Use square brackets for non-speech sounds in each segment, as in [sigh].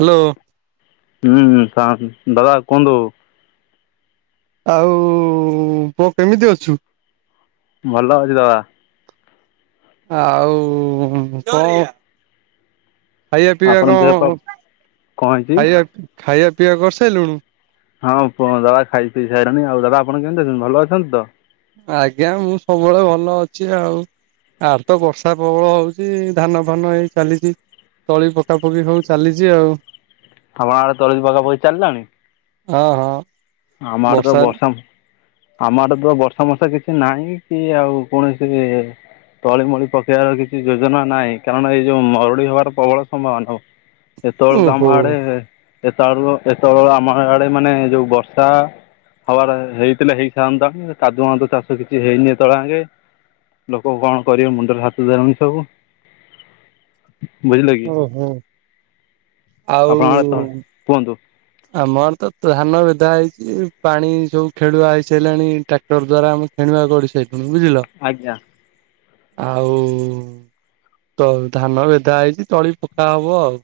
Hello. ହୁଁ କଣ ଦାଦା କୁହନ୍ତୁ। ଆଉ ପୁଅ କେମିତି ଅଛୁ? ଭଲ ଅଛି ଦାଦା। ଆଉ କ ଖାଇବା ପିଇବା ଆପଣଙ୍କ ଦେହ ପା କଣ କ'ଣ ହେଇଛି ଖାଇବା ଖାଇବା ପିଇବା କରିସେଇ ଲୁଣୁ? ହଁ ପୁ ଦାବା ଖାଇ ପିଇ ସାରିଲଣି ଆଉ ଦାବା ଆପଣ କେମିତି ଅଛନ୍ତି ଭଲ ଅଛନ୍ତି ତ? ଆଜ୍ଞା ମୁଁ ସବୁବେଳେ ଭଲ ଅଛି ଆଉ। ଆର୍ ତ ବର୍ଷା ପ୍ରବଳ ହଉଛି ଧାନ ଫାନ ହେଇ ଚାଲିଛି। ତଳି ପକାପକି ହଉ ଚାଲିଛି ଆଉ। ଆପଣ ଆଡେ ତଳି ପକା ପକି ଚାଲିଲାଣି? ହଁ ହଁ। ଆମ ଆଡେ ତ ବର୍ଷା ବସମ୍ ଆମ ଆଡେ ତ ବର୍ଷା ମର୍ସା କିଛି ନାହିଁ କି ଆଉ କୌଣସିବି ତଳିମଳି ପକେଇବାର କିଛି ଯୋଜନା ନାହିଁ କାରଣ ଏଇ ଯୋଉ ମରୁଡି ହବାର ପ୍ରବଳ ସମ୍ଭାବନା। ଏତେବେଳକୁ ଆମ ଓହୋ ଆଡେ ଏତେବେଳୁ ଏତେବେଳକୁ ଆମ ଆଡେ ମାନେ ଯୋଉ ବର୍ଷ ହବାର ହେଇଥିଲେ ହେଇଥାନ୍ତାଣି କାଦୁ ହନ୍ତ ଚାଷ କିଛି ହେଇନି ତଳେ ଆଗେ ଲୋକ କଣ କରିବେ ମୁଣ୍ଡର ହାତ ଦେଲେଣି ସବୁ। ବୁଝିଲେ କି ଓ ହୋ ଆଉ ଆପଣଙ୍କର ତ କୁହନ୍ତୁ। ଆମର ତ ଧାନ ବେଧା ହେଇଛି ପାଣି ସବୁ ଖେଳୁଆ ହେଇସାରିଲାଣି। ଟ୍ରାକ୍ଟର ଦ୍ୟାରା ଆମେ ଖେଣିବାକୁ ଗଡିସାଇ ଲୁଣି ବୁଝିଲ। ଆଜ୍ଞା। ଆଉ। ତଉ ଧାନ ବେଟା ହେଇଛି ତଳି ପକା ହବ ଆଉ।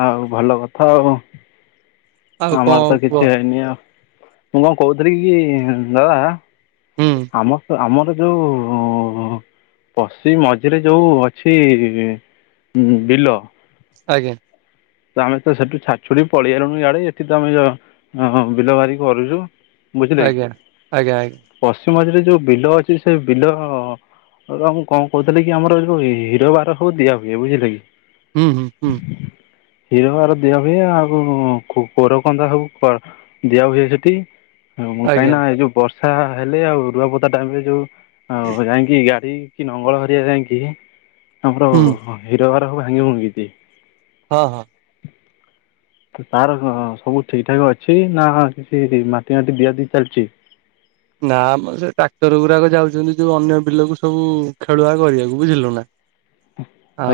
ଆଉ ଭଲ କଥା ଆଉ ଆଉ ଆମର କଣ ତ କୁହ କିଛି ହେଇନି ଆଉ। ମୁଁ କଣ କହୁଥିଲି କି ଦାଦା ହୁଁ ଆମ ଆମର ଯୋଉ ପଶି ମଝିରେ ଯୋଉ ଅଛି ବିଲ ଆଜ୍ଞା। ତ ଆମେ ତ ସେଠୁ ଛା ଛୁଡି ପଳେଇଗଲଣି ଏଆଡେ ଏଠି ତ ଆମେ ଯ ବିଲ ବାଦି କରୁଛୁ। ବୁଝିଲେ କି ଆଜ୍ଞା ଆଜ୍ଞା ଆଜ୍ଞା ପଶ୍ଚିମ ମଝିରେ ଯୋଉ ବିଲ ଅଛି ସେ ବିଲ ହଉଉ ମୁଁ କଣ କହୁଥିଲି କି ଆମର ଏ ଯୋଉ ହିରୋ ବାର ଯୋଉ ଦିଆ ହୁଏ ବୁଝିଲେ କି। ହୁଁ ହୁଁ ହୁଁ। କ୍ଷୀରଆର ଦିଆ ହୁଏ ଆଉ କୋରକନ୍ଦା ସବୁ ଦିଆ ହୁଏ ସେଠି। ହ ମୁଁ କାହିଁକି ଆଜ୍ଞା ନା ଏଇ ଯୋଉ ବର୍ଷା ହେଲେ ଆଉ ରୁଆପତା ଟାଇମରେ ଯୋଉ ଆଉ ଯାଇକି ଗାଡି କି ନଙ୍ଗଳ କରିବା ଯାଇକି ଆମର ହୁଁ ହେରବାର ସବୁ ଭାଙ୍ଗି ଭୋଙ୍ଗୀଛି। ହଁ ହଁ। ତାର ସବୁ ଠିକଠାକ୍ ଅଛି ନା କିଛି ମାଟି ମାଟି ଦିଆଦି ଚାଲିଛି? ନା ଆମର ସେ ଟ୍ରାକ୍ଟର ଗୁଡାକ ଯାଉଛନ୍ତି ଯୋଉ ଅନ୍ୟ ବିଲକୁ ସବୁ ଖେଳୁଆ କରିବାକୁ ବୁଝିଲୁ ନା।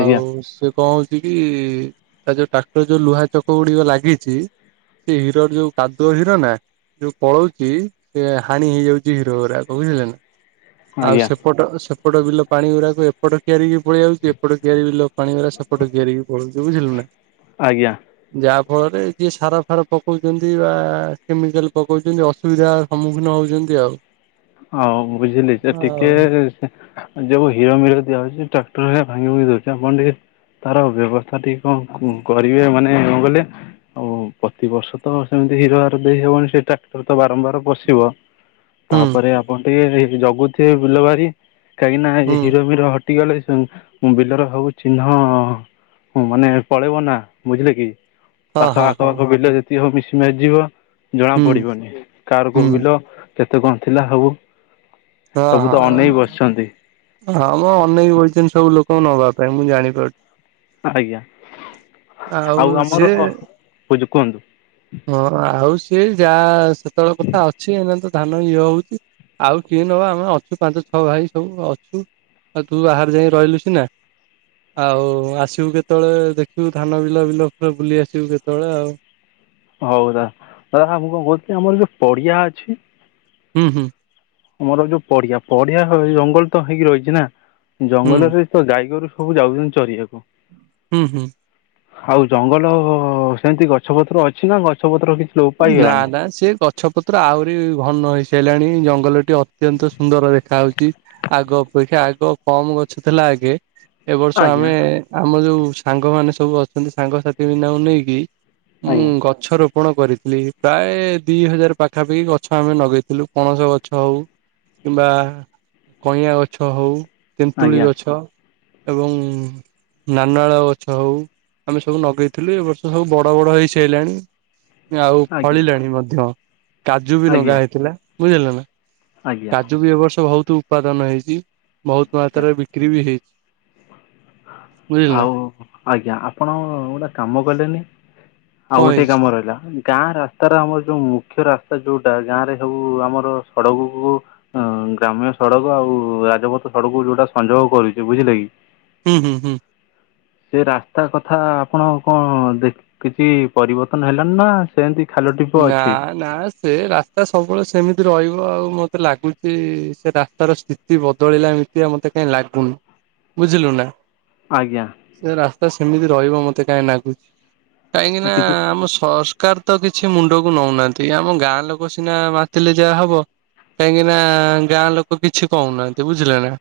ଆଜ୍ଞା ସେ କଣ କି ତା ଯୋଉ ଟ୍ରାକ୍ଟର ଯୋଉ ଲୁହା ଚକ ଗୁଡିକ ଲାଗିଛି ସେ ହିରର ଯୋଉ କାଦୁଅ ହିର ନା ଯୋଉ ପଳଉଛି ସେ ପାଣି ହେଇଯାଉଛି ହିରୋ ହରା ବୁଝିଲେ ନା ଆଉ ଆଜ୍ଞା ସେ ସେପଟ ସେପଟ ବିଲ ପାଣି ଗୁଡାକ ଏପଟ କିଆରିି ପଳଆ ଯାଉଛି ଏପଟ କିଆରି ବିଲ ପାଣି ଗୁଡ଼ାସେ ପଟେ ଘେରିକି ପଳଉଛ ବୁଝିଲୁ ନା। ଆଜ୍ଞା। ଯାହା ଫଳରେ ଯିଏ ସାର ଫାର ପକଉଛନ୍ତି ବା କେମିକାଲ ପକଉଛନ୍ତି ଅସୁବିଧା ସମ୍ମୁଖ ନ ହଉଛନ୍ତି ଆଉ। ହଉ ବୁଝିଲି ସେ ଆଉ ଟିକେ ଯଉ ହୀର ମିିର ଦିଯଉଛି ଟ୍ରାକ୍ର ଭାିିଉଛି ଆପଣ ଟିକେ ତାର ବ୍ୟବସ୍ଥା ଟିକେ କଣ କରିବେ ମାନେ କ କଲେ ଆଉ ପ୍ରତିବର୍ଷ ତ ସେମିତି ହିର ହାର ଦେଇ ହବନ ସେ ଟ୍ରାକ୍ଟର ତ ବାରମ୍ବାର ପଶିବ ହୁଁ ପରେ ଆପଣ ଟିକେ ଜଗୁଥିବେ ବିଲବାରି କାହିଁକି ନା ହୁଁ ହିରୋମିର ସେଠିକି ଗଲେ ବିଲର ସବୁ ଚିହ୍ନ ହଁ ମାନେ ପଳେଇବ ନା ବୁଝିଲେ କି। ହଁ ପାଖ ହଁ ଆଖ ହଁ ସବୁ ବିଲ ଯେତିକି ହବ ମିଶି ମାସି ଯିବ ଜଣା ହୁଁ ପଡିବନି କାହାର କୋଉ ହୁଁ ବିଲ। କେତେ କଣ ଥିଲା ସବୁ। ଅହ ସବୁ ତ ହଁ ଅନେଇ ବସିଛନ୍ତି ହଁ ମଁ ଅନେଇକି ବଇଚନ୍ତି ସବୁ ଲୋକଙ୍କୁ ନବା ପାଇଁ ମୁଁ ଜାଣିପାରୁଛି। ଆଜ୍ଞା ଆଉ ଆମର କହୁଛି କୁହନ୍ତୁ। ହଁ ଆଉ ସିଏ ଯାହା ସେତେବେଳେ କଥା ଅଛି ଏନା ତ ଧାନ ଇଏ ହଉଛି। ଆଉ କିଏ ନବା ଆମେ ଅଛୁ ପାଞ୍ଚ ଛଅ ଭାଇ ସବୁ ଅଛୁ। ଆଉ ତୁ ବାହାରାରେ ଯାଇ ରହିଲେ ସିନା। ଆଉ ଆସିବୁ କେତେବେଳେ ଦେଖିବୁ ଧାନ ବିଲ ଫିଲ ପୁରା ବୁଲି ଆସିବୁ କେତେବେଳେ ଆଉ। ହଉ ଦା [inaudible] ମୁଁ କଣ କହୁଥିଲି ଆମର ଯୋ ପଡିଆ ଅଛି। ହୁଁ ହୁଁ। ଆମର ଯୋଉ ପଡିଆ ପଡିଆ ଜଙ୍ଗଲ ତ ହେଇକି ରହିଛି ନା ହୁଁ ଜଙ୍ଗଲରେ ତ ଜାଇାଗୋରୁ ସବୁ ଯାଉଛନ୍ତି ଚରିବାକୁ। ହୁଁ ହୁଁ। ଆଉ ଜଙ୍ଗଲ ସେମତି ଗଛ ପତ୍ର ଅଛି କ ଗଛ ପତ୍ର କିଛି। ଲୋପ ନା ପାଇଗଲାଣି ନା ସେ ଗ ଗଛ ପତ୍ର ଆହୁରି ଘନ ହେଇସାରିଲାଣି ଜଙ୍ଗଲଟି ଅତ୍ୟନ୍ତ ସୁନ୍ଦର ଦେଖାଯାଉଛି। ଆଗ ଅପେକ୍ଷା ଆଗ କମ ଗଛ ଥିଲା ଆଗେ। ଏବ ବର୍ଷ ଆଜ୍ଞା ଆମେ ଆମ ଯୋଉ ସାଙ୍ଗମାନେ ସବୁ ଅଛନ୍ତି ସାଙ୍ଗସାଥି ପିଲାଙ୍କୁ ନେଇକି। ମୁଁ ଆଜ୍ଞା। ଗଛ ରୋପଣ କରିବୁ। ପ୍ରାୟ ଦି ହଜାର ପାଖାପାଖି ଗଛ ଆମେ ଲଗେଇଥିଲୁ ପଣସ ଗଛ ହଉ। କିମ୍ବା କଇଁଆଁ ଗଛ ହଉ ତେନ୍ତୁଳି ଆଜ୍ଞା ଗଛ। ଏବଂ। ନାନାଳ ଗଛ ହଉ ଆମେ ସବୁ ଲଗେଇଥିଲୁ ଏ ବର୍ଷ ସବୁ ବଡ଼ ବଡ଼ ହେଇସାରିଲାଣି। ଆଉ ଆଜ୍ଞା ଫଳିଲାଣି ମଧ୍ୟ କାଜୁ ବି ଆଜ୍ଞା ଲଗା ହେଇଥିଲା ବୁଝିଲ ନା। ଆଜ୍ଞା। କାଜୁ ବି ଏବ ବର୍ଷ ବହୁତ ଉତ୍ପାଦନ ହେଇଛି ବହୁତ ଆଜ୍ଞା ମାତ୍ରାରେ ବିକ୍ରି ବି ହେଇଛି। ବୁଝିଲ ଆଉ ନା ଆଜ୍ଞା ଆପଣ ଗୋଟେ କାମ କଲେନି। ଆଉ କଣ ଗୋଟେ ହେଇଛି କାମ ରହିଲା। ଗାଁ ରାସ୍ତାର ଆମର ଯେଉଁ ମୁଖ୍ୟ ରାସ୍ତା ଯେଉଁଟା ଗାଁରେ ହେଉ ଆମର ସଡ଼କକୁ ଅଁ ଗ୍ରାମ୍ୟ ସଡ଼କ ଆଉ ରାଜପଥ ସଡକ ଯୋଉଟା ସଂଯୋଗ କରୁଛି ବୁଝିଲେ କି। ହୁଁ ହୁଁ ହୁଁ। ସେ ରାସ୍ତା କଥା ଆପଣ କଣ ଦେଖ କିଛି ପରିବର୍ତ୍ତନ ହେଲଣି ନା ସେମିତି। ଖାଲ ଢିପ ନା ଅଛି ନା। ସେ ରାସ୍ତା ସବୁବେଳେ ସେମିତି ରହିବ ଆଉ ମତେ ଲାଗୁଚ ସେ ରାସ୍ତାର ସ୍ଥିତି ଏତି ବଦଳିଲା ଏମିତିଆ ମତେ କାଇହିଁ ଲାଗୁନି ବୁଝିଲୁ ନା। ଆଜ୍ଞା। ସେ ରାସ୍ତା ସେମିତି ରହିବ ମତେ କାହିଁ ଲାଗୁଛି କାହିଁକି ନା କିଛି ଆମ ସରକାର ତ କିଛି ସେ ମୁଣ୍ଡକୁ ନଉନାହାନ୍ତି ଆମ ଗାଁ ଲୋକ ସିନା ମାତିଲେ ଯାହା ହବ। କାହିଁକି ନା ଗାଁ ଲୋକ କିଛି କହୁନାହାନ୍ତି ବୁଝିଲେ ନା।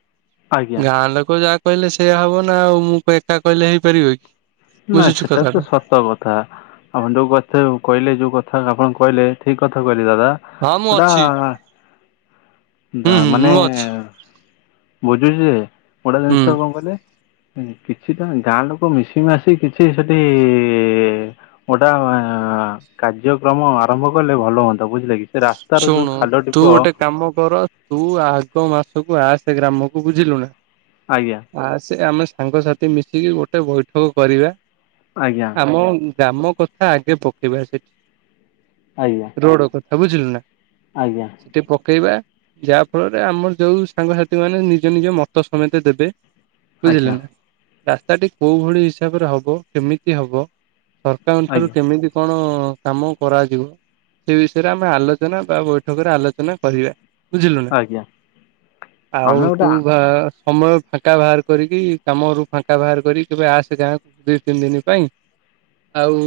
ଆଜ୍ଞା ଗାଁ ଲୋକ ଯାହା କହିଲେ ସେଇୟା ହବ ନା ଆଉ ମୁଁ ଏକା କହିଲେ ହେଇପାରିବ କି। ନା ବୁଝୁଛୁ ସେଟା ତ କଥାଟା ସତ କଥା। ତା ଆପଣ ଯୋଉ କଥା କହିଲେ ଯୋଉ କଥା ଆପଣ କହିଲେ ଠିକ୍ କଥା କହିଲେ ହଁ ମୁଁ ଦାଦା। ଅଛି ହୁଁ [inaudible] ହୁଁ ମାନେ ମୁଁ ଅଛି ବୁଝୁଛି ଯେ କୋଟେ ହୁଁ। ଜିନିଷ କଣ କହିଲେ। ହୁଁ କିଛି ତ ଗାଁ ଲୋକ ମିଶି ମାସି କିଛି ସେଠି ଗୋଟା ଆଁ କାର୍ଯ୍ୟକ୍ରମ ଆରମ୍ଭ କଲେ ଭଲ ହୁଅନ୍ତା ବୁଝିଲେ କି? ସେ ରାସ୍ତାର ଯୋଉ ଶୁଣୁ ଖାଲ ତୁ ଢିପ ଗୋଟେ କାମ କର ତୁ ଆଗ ମାସକୁ ଆସେ ଗ୍ରାମକୁ ବୁଝିଲୁ ନା ଆଜ୍ଞା। ଆସେ ଆମେ ସାଙ୍ଗସାଥି ମିଶିକି ଗୋଟେ ବୈଠକ କରିବା। ଆଜ୍ଞା। ଆମ ଗ୍ରାମ କଥା ଆଗେ ପକେଇବା ସେଠି ଆଜ୍ଞା। ରୋଡ କଥା ବୁଝିଲୁ ନା? ଆଜ୍ଞା। ଟିକେ ପକେଇବା ଯା ଫଳରେ ଆମର ଯୋଉ ସାଙ୍ଗସାଥି ମାନେ ନିଜ ନିଜ ମତ ସମେତେ ଦେବେ। ବୁଝିଲେ ଆଜ୍ଞା ନା ରାସ୍ତାଟି କୋଉ ଭଳି ହିସାବରେ ହବ କେମିତି ହବ। ସରକାରଙ୍କ ଠାରୁ ଆଜ୍ଞା କେମିତି କଣ କାମ କରାଯିବ ସେ ବିଷ ସେଟା ଆମେ ଆଲୋଚନା ବା ବୈଠକରେ ଆଲୋଚନା କରିବା। ବୁଝିଲୁ ନା ଆଜ୍ଞା ଆମେ ଆଉ ତୁ ଗୋଟେ ବା ସମୟ ଫାଙ୍କା ବାହାର କରିକି କାମରୁ ଫାଙ୍କା ବାହାର କରିକି କେବେ ଆସେ ଗାଁକୁ ଦି ତିନି ଦିନି ପାଇଁ ଆଉ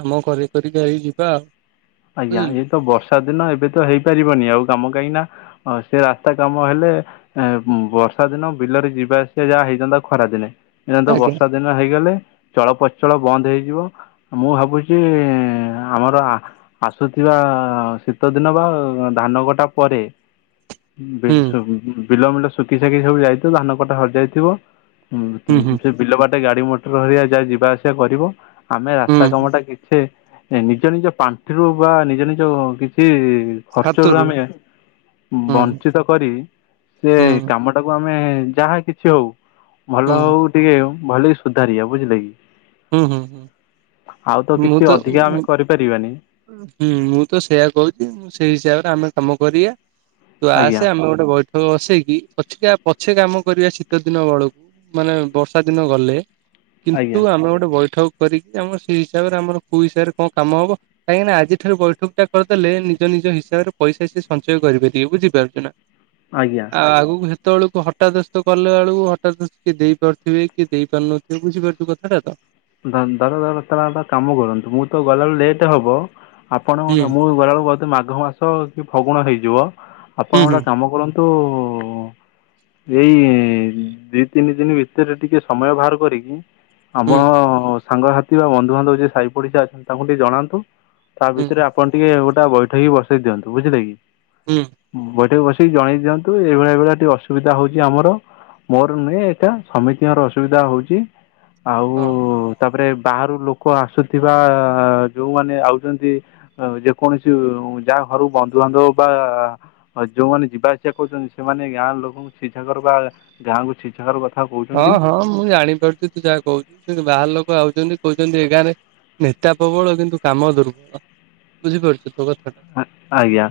କାମ କରି କରିକି ଆଇ ଯିବା ଆଉ ଆଜ୍ଞା ବୁଝିଲୁ ଏଇଏ ତ ବର୍ଷା ଦିନ ଏବେ ତ ହେଇପାରିବନି ଆଉ କାମ କାହିଁକି ନା ଆ ସେ ରାସ୍ତା କାମ ହେଲେ ଏଁ ବର୍ଷା ଦିନ ବିଲରେ ଯିବା ଆସିବା ଯାହା ହେଇଥାନ୍ତା ଖରା ଦିନେ ଏଇନେତ ଆଜ୍ଞା ବର୍ଷା ଦିନ ଦିନ ହେଇଗଲେ ଚଳପଚଳ ବନ୍ଦ ହେଇଯିବ। ମୁଁ ଭାବୁଛି ଇଁ ଆମର ଆ ଆସୁଥିବା ଶୀତ ଦିନ ବା ଧାନ କଟା ପରେ ବି ହୁଁ ସୁ ବିଲମିଲ ଶୁକି ସାକି ସବୁ ଯାଇଥିବ ଧାନ କଟା ସରିଯାଇଥିବ ହୁଁ ହୁ ହୁଁ ସେ ବିଲ ବାଟେ ଗାଡି ମଟର ହେଇକା ଯା ଯିବା ଆସିବା କରିବ। ଆମେ ରାସ୍ତା ହୁଁ କାମଟା କିଛି ନିଜ ନିଜ ପାଣ୍ଠିରୁ ବା ନିଜ ନିଜ କିଛି ଖର୍ଚ୍ଚରୁ ହାତରୁ ଆମେ ହୁଁ ବଞ୍ଚିତ କରି ସେ ହୁଁ କାମ ତାକୁ ଆମେ ଯାହା କିଛି ହଉ ହୁଁ ଭଲ ହଉ ଟିକେ ଭଲକି ସୁଧାରିବା ବୁଝିଲେ କି? ହୁଁ ହୁଁ ହୁଁ ଆଉ ତ କିଛି ଅଧିକା ଆମେ କରିପାରିବାନି। ହୁଁ ମୁଁ ତ ସେଇୟା କହୁଛି ସେଇ ହିସାବରେ ଆମେ କାମ କରିବା। ତୁ ଆସେ ଆଜ୍ଞା ଆମେ ଗୋଟେ ବୈଠକ ବସେଇକି ପଛିକା ପଛେ କାମ କରିବା ଶୀତ ଦିନ ବେଳକୁ ମାନେ ବର୍ଷା ଦିନ ଗଲେ କିନ୍ତୁ ଆଜ୍ଞା ଆମର ଗୋ ଗୋଟେ ବୈଠକ କରିକି ଆମର ସେଇ ହିସାବରେ ଆମର କୋଉ ହିସାବରେ କଣ କାମ ହବ କାହିଁକିନା ଆଜି ଠାରୁ ବୈଠକଟା କରିଦେଲେ ନିଜ ନିଜ ହିସାବରେ ପଇସା ସିଏ ସଞ୍ଚୟ କରିପାରିବେ ବୁଝିପାରୁଚୁ ନା ଁ ଆଜ୍ଞା। ଆଉ ଆଗକୁ ହେତେବେଳକୁ ହଠାଦସ୍ତ କଲା ଏଳକୁ ହଠାତ୍ କିଏ ଦେଇ ପାରୁଥିବେ କି ଦେଇ ପାରୁନ ତୁ ବୁଝିପାରୁଚୁ କଥାଟା ତ ଧ ଧର ଧର ତାହେଲେ ଗୋଟା କାମ କରନ୍ତୁ ମୁଁ ତ ଗଲାବେଳେ ଲେଟ୍ ହବ ଆପଣ ହୁଁ ଗୋଟେ ମୁଁ ଗଲାବେଳକୁ ବଧେ ମାଘ ମାସ କି ଫଗୁଣ ହେଇଯିବ ହୁଁ ଆପଣ ହୁଁ। ଗୋଟେ କାମ କରନ୍ତୁ ତୁ ଉ ଏଇ ଦିଇ ତିନି ଦିନି ଭିତରେ ଟିକେ ସମୟ ବାହାର କରିକି ହୁଁ ଆମ ସାଙ୍ଗସାଥି ବା ବନ୍ଧୁବାନ୍ଧବ ଯିଏ ସାହି ପଡିଶା ଅଛନ୍ତି ତାଙ୍କୁ ଟିକେ ଜଣାନ୍ତୁ। ତା ହୁଁ ଭିତରେ ଆପଣ ଟିକେ ଗୋଟାଏ ବୈଠକି ବସେଇ ଦିଅନ୍ତୁ ବୁଝିଲେ କି ହୁଁ ବୈଠକ ବସେଇକି ଜଣେଇ ଦିଅନ୍ତୁ ଏଇଭଳିଆ ଏ ଭଳିଆ ଟିକେ ଅସୁବିଧା ହଉଚି ଆମର ମୋର ନୁହେଁ ଏଟା ସମିତିଙ୍କର ଅସୁବିଧା ହଉଚି ଆଉ ଉ ହଁ। ତାପରେ ବାହାରୁ ଲୋକ ଆସୁଥିବା ଯୋଉମାନେ ଆଉଚନ୍ତି ଯେକୌଣସି ଯା ଘରୁ ବନ୍ଧୁବାନ୍ଧବ ବା ଆଉ ଯୋଉମାନେ ଯିବା ଇ୍ଛା କରୁଛନ୍ତି ସେମାନେ ଗାଁ ଲୋକଙ୍କୁ ଶିକ୍ଷାକ ଗାଁକୁ ଶିକ୍ା ହଁ ହଁ ମୁଁ ଜାଣିପାରୁଛି ତୁ ଯାହା କହୁଛୁ ସେ ବାହାର ଲୋକ ଆଉଛନ୍ତି କହୁଛନ୍ତି ଏଗାଁରେ ନେତା ପ୍ରବଳ କିନ୍ତୁ କାମ ଦୁର୍ବଳ ବୁଝିପାରୁଛ ତୋ କଥାା ଆଜ୍ଞା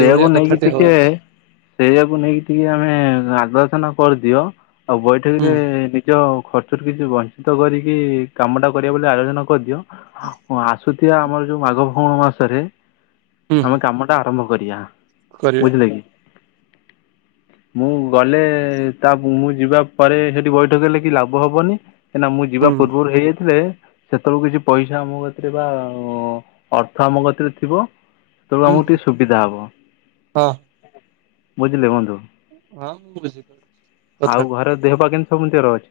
ସେଆକୁ ନେଇକି କଥାଟି ଟିକେ ହଉଛି ସେଇଆାକୁ ନେଇକି ଟିକେ ଆମେ ଆଲଚନା କରିଦିଅ ଆଉ ବୈଠକ ହୁଁ ରେ ନିଜ ଖର୍ଚ୍ଚ କିଛି ବଞ୍ଚିତ କରିକି କାମ ଟା କରିବା ବୋଲି ଆଲୋଚନ କରିଦିଅ ଆସୁ ଏ ଆମର ଯୋଉ ମାଘ ଫଉଣ ମାସରେ ହୁଁ ହୁଁ ଆମେ କାମଟା ଆରମ୍ଭ କରିବା କରିବା ବୁଝିଲେ କି [inaudible] ମୁଁ ଗଲେ ତା ମୁଁ ଯିବା ପରେ ସେଠି ବୈଠକ ହେଲେ କି ଲାଭ ହବନି କାହିଁକନା ମୁଁ ଯିବା ହୁଁ। ପୂର୍ବରୁ ହେଇଯାଇଥିଲେ ସେତେବେୁ କିଛି ପଇସା ଆମ ଗତିରେ ବା ଅର୍ଥ ଆମ ଗତିରେ ଥିବ ତେଳୁ ହୁଁ ଆମକୁ ହୁଁ ଟିକେ ସୁବିଧା ହବ ହଁ ବୁଝିଲେ ବନ୍ଧୁ ହଁ ମୁଁ ବୁଝିପାରୁଛି ଆଉ କଥାଟା ଘର ଦେହ ବା କେତି ସବୁତିର ଅଛି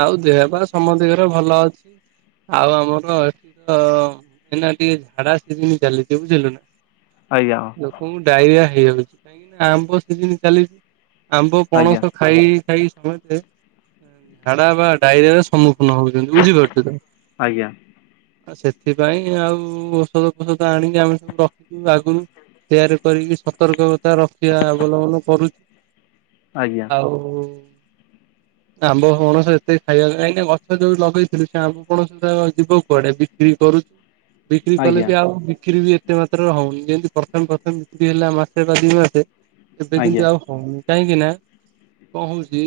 ଆଉ ଦେହ ବା ସମସ୍ତ ଘରେ ଭଲ ଅଛି ଆଉ ଆମର ଏଠି ର ଏନା ଟିକେ ଝାଡା ଆ ଚାଲିଛି ବୁଝିଲୁ ନା ଆଜ୍ଞା ଲୋକଙ୍କୁ ଡାଇରିଆ ହେଇଯାଉଛି କାହିଁକି ନା ଆମ୍ବ ସିଜିିନ ଚାଲିଛି ଆମ୍ବ ଆଜ୍ଞା ପଣସ ଖାଇ ଖାଇ ସମୟ ଝାଡା ବା ଡାଇରିଆ ସମ୍ମୁଖୀନ ହଉଛନ୍ତି ବୁଝିପାରୁଛ ତ ଆଜ୍ଞା ସେଥିପାଇଁ ଆଉ ଔଷଧ ଫୋଷଧ ଆଣିକି ଆମେ ସବୁ ରଖିଛୁ ଆଗରୁ ତିଆରି କରିକି ସତର୍କତା ରଖିବା ଅବଲମ୍ବନ କରୁଛି ଆଜ୍ଞା ଆଉ ଆମ୍ବ କଣସ ଏତେ ଖାଇବା କାହିଁକି ଗଛ ଯୋଉ ଲଗେଇଥିଲ ସେ ଆମ କୌଣ ଯିବ କୁଆଡେ ବିକ୍ରି କରୁଛୁ ବିକ୍ରି କଲେ ଆଜ୍ଞା ବି ଆଉ ବିକ୍ରି ବି ଏ ଏତେ ମାତ୍ରାରେ ହଉନି ଯେମିତି ପ୍ରଥମେ ପ୍ରଥମେତି ହେଲା ମାସେ ବା ଦି ମାସେ ଏବେ ଆଜ୍ଞା କିନ୍ତୁ ଆଉ ହଁ ମୁ କାହିଁକି ନା କଣ ହଉଛି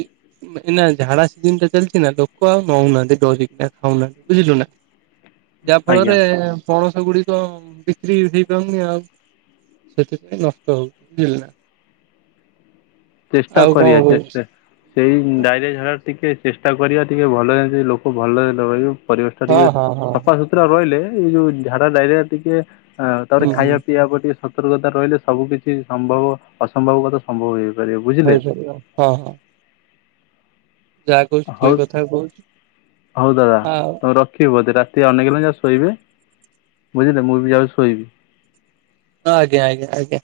ନା ଝାଡା ଦିନଟା ଚାଲିଛି ନା ଲୋକ ଆଉ ନଉନାହାନ୍ତି ଡରିକିନା ଖାଉନାହାନ୍ତି ବୁଝିଲୁ ନା ଯାହା ଆଜ୍ଞା ଫଳରେ ପଣସ ଗୁଡିକ ବିକ୍ରି ହେଇପାରୁନି ଆଉ ସେଥିପାଇଁ ନଷ୍ଟ ହଉଛି ବୁଝିଲ ନା ଚେଷ୍ଟା ଆଉ କଣ କରଆେ କହୁଛି ସେଇ ଡାଇରିଆ ଝାଡା ଟିକେ ଚେଷ୍ଟା କରିବା ଟିକେ ଭଲରେ ଲୋକ ଭଲ ପର ହଁ ଟିକେ ହଁ ହଁ ହଁ ସଫାସୁତୁରା ରହିଲେ ଏଇ ଯୋଉ ଝାଡା ଡାଇରିଆ ଟିକେ ହ ତାପରେ ହୁଁ ହୁଁ ଖାଇବା ପିଇବାକୁ ଟିକେ ସତର୍କତା ରହିଲେ ସବୁ କିିଛି ସମ୍ଭବ ଅସମ୍ଭବ କଥା ସମ୍ଭବ ହେଇ ହେ ସାରିବ ହଁ ହଁ ଯାହା କହୁଛୁ ଠିକ ହଉ କଥା କହୁଛୁ ହଉ ଦାଦା ଆଉ ତମେ ରଖିବଧି ସେ ଅନେକ ହେଲା ଯାହା ଶୋଇବେ ବୁଝିଲେ ମୁଁ ବି ଯାହା ଶୋଇବି ହଁଂ୍ଞା ଆଜ୍ଞା ଆ୍ଞା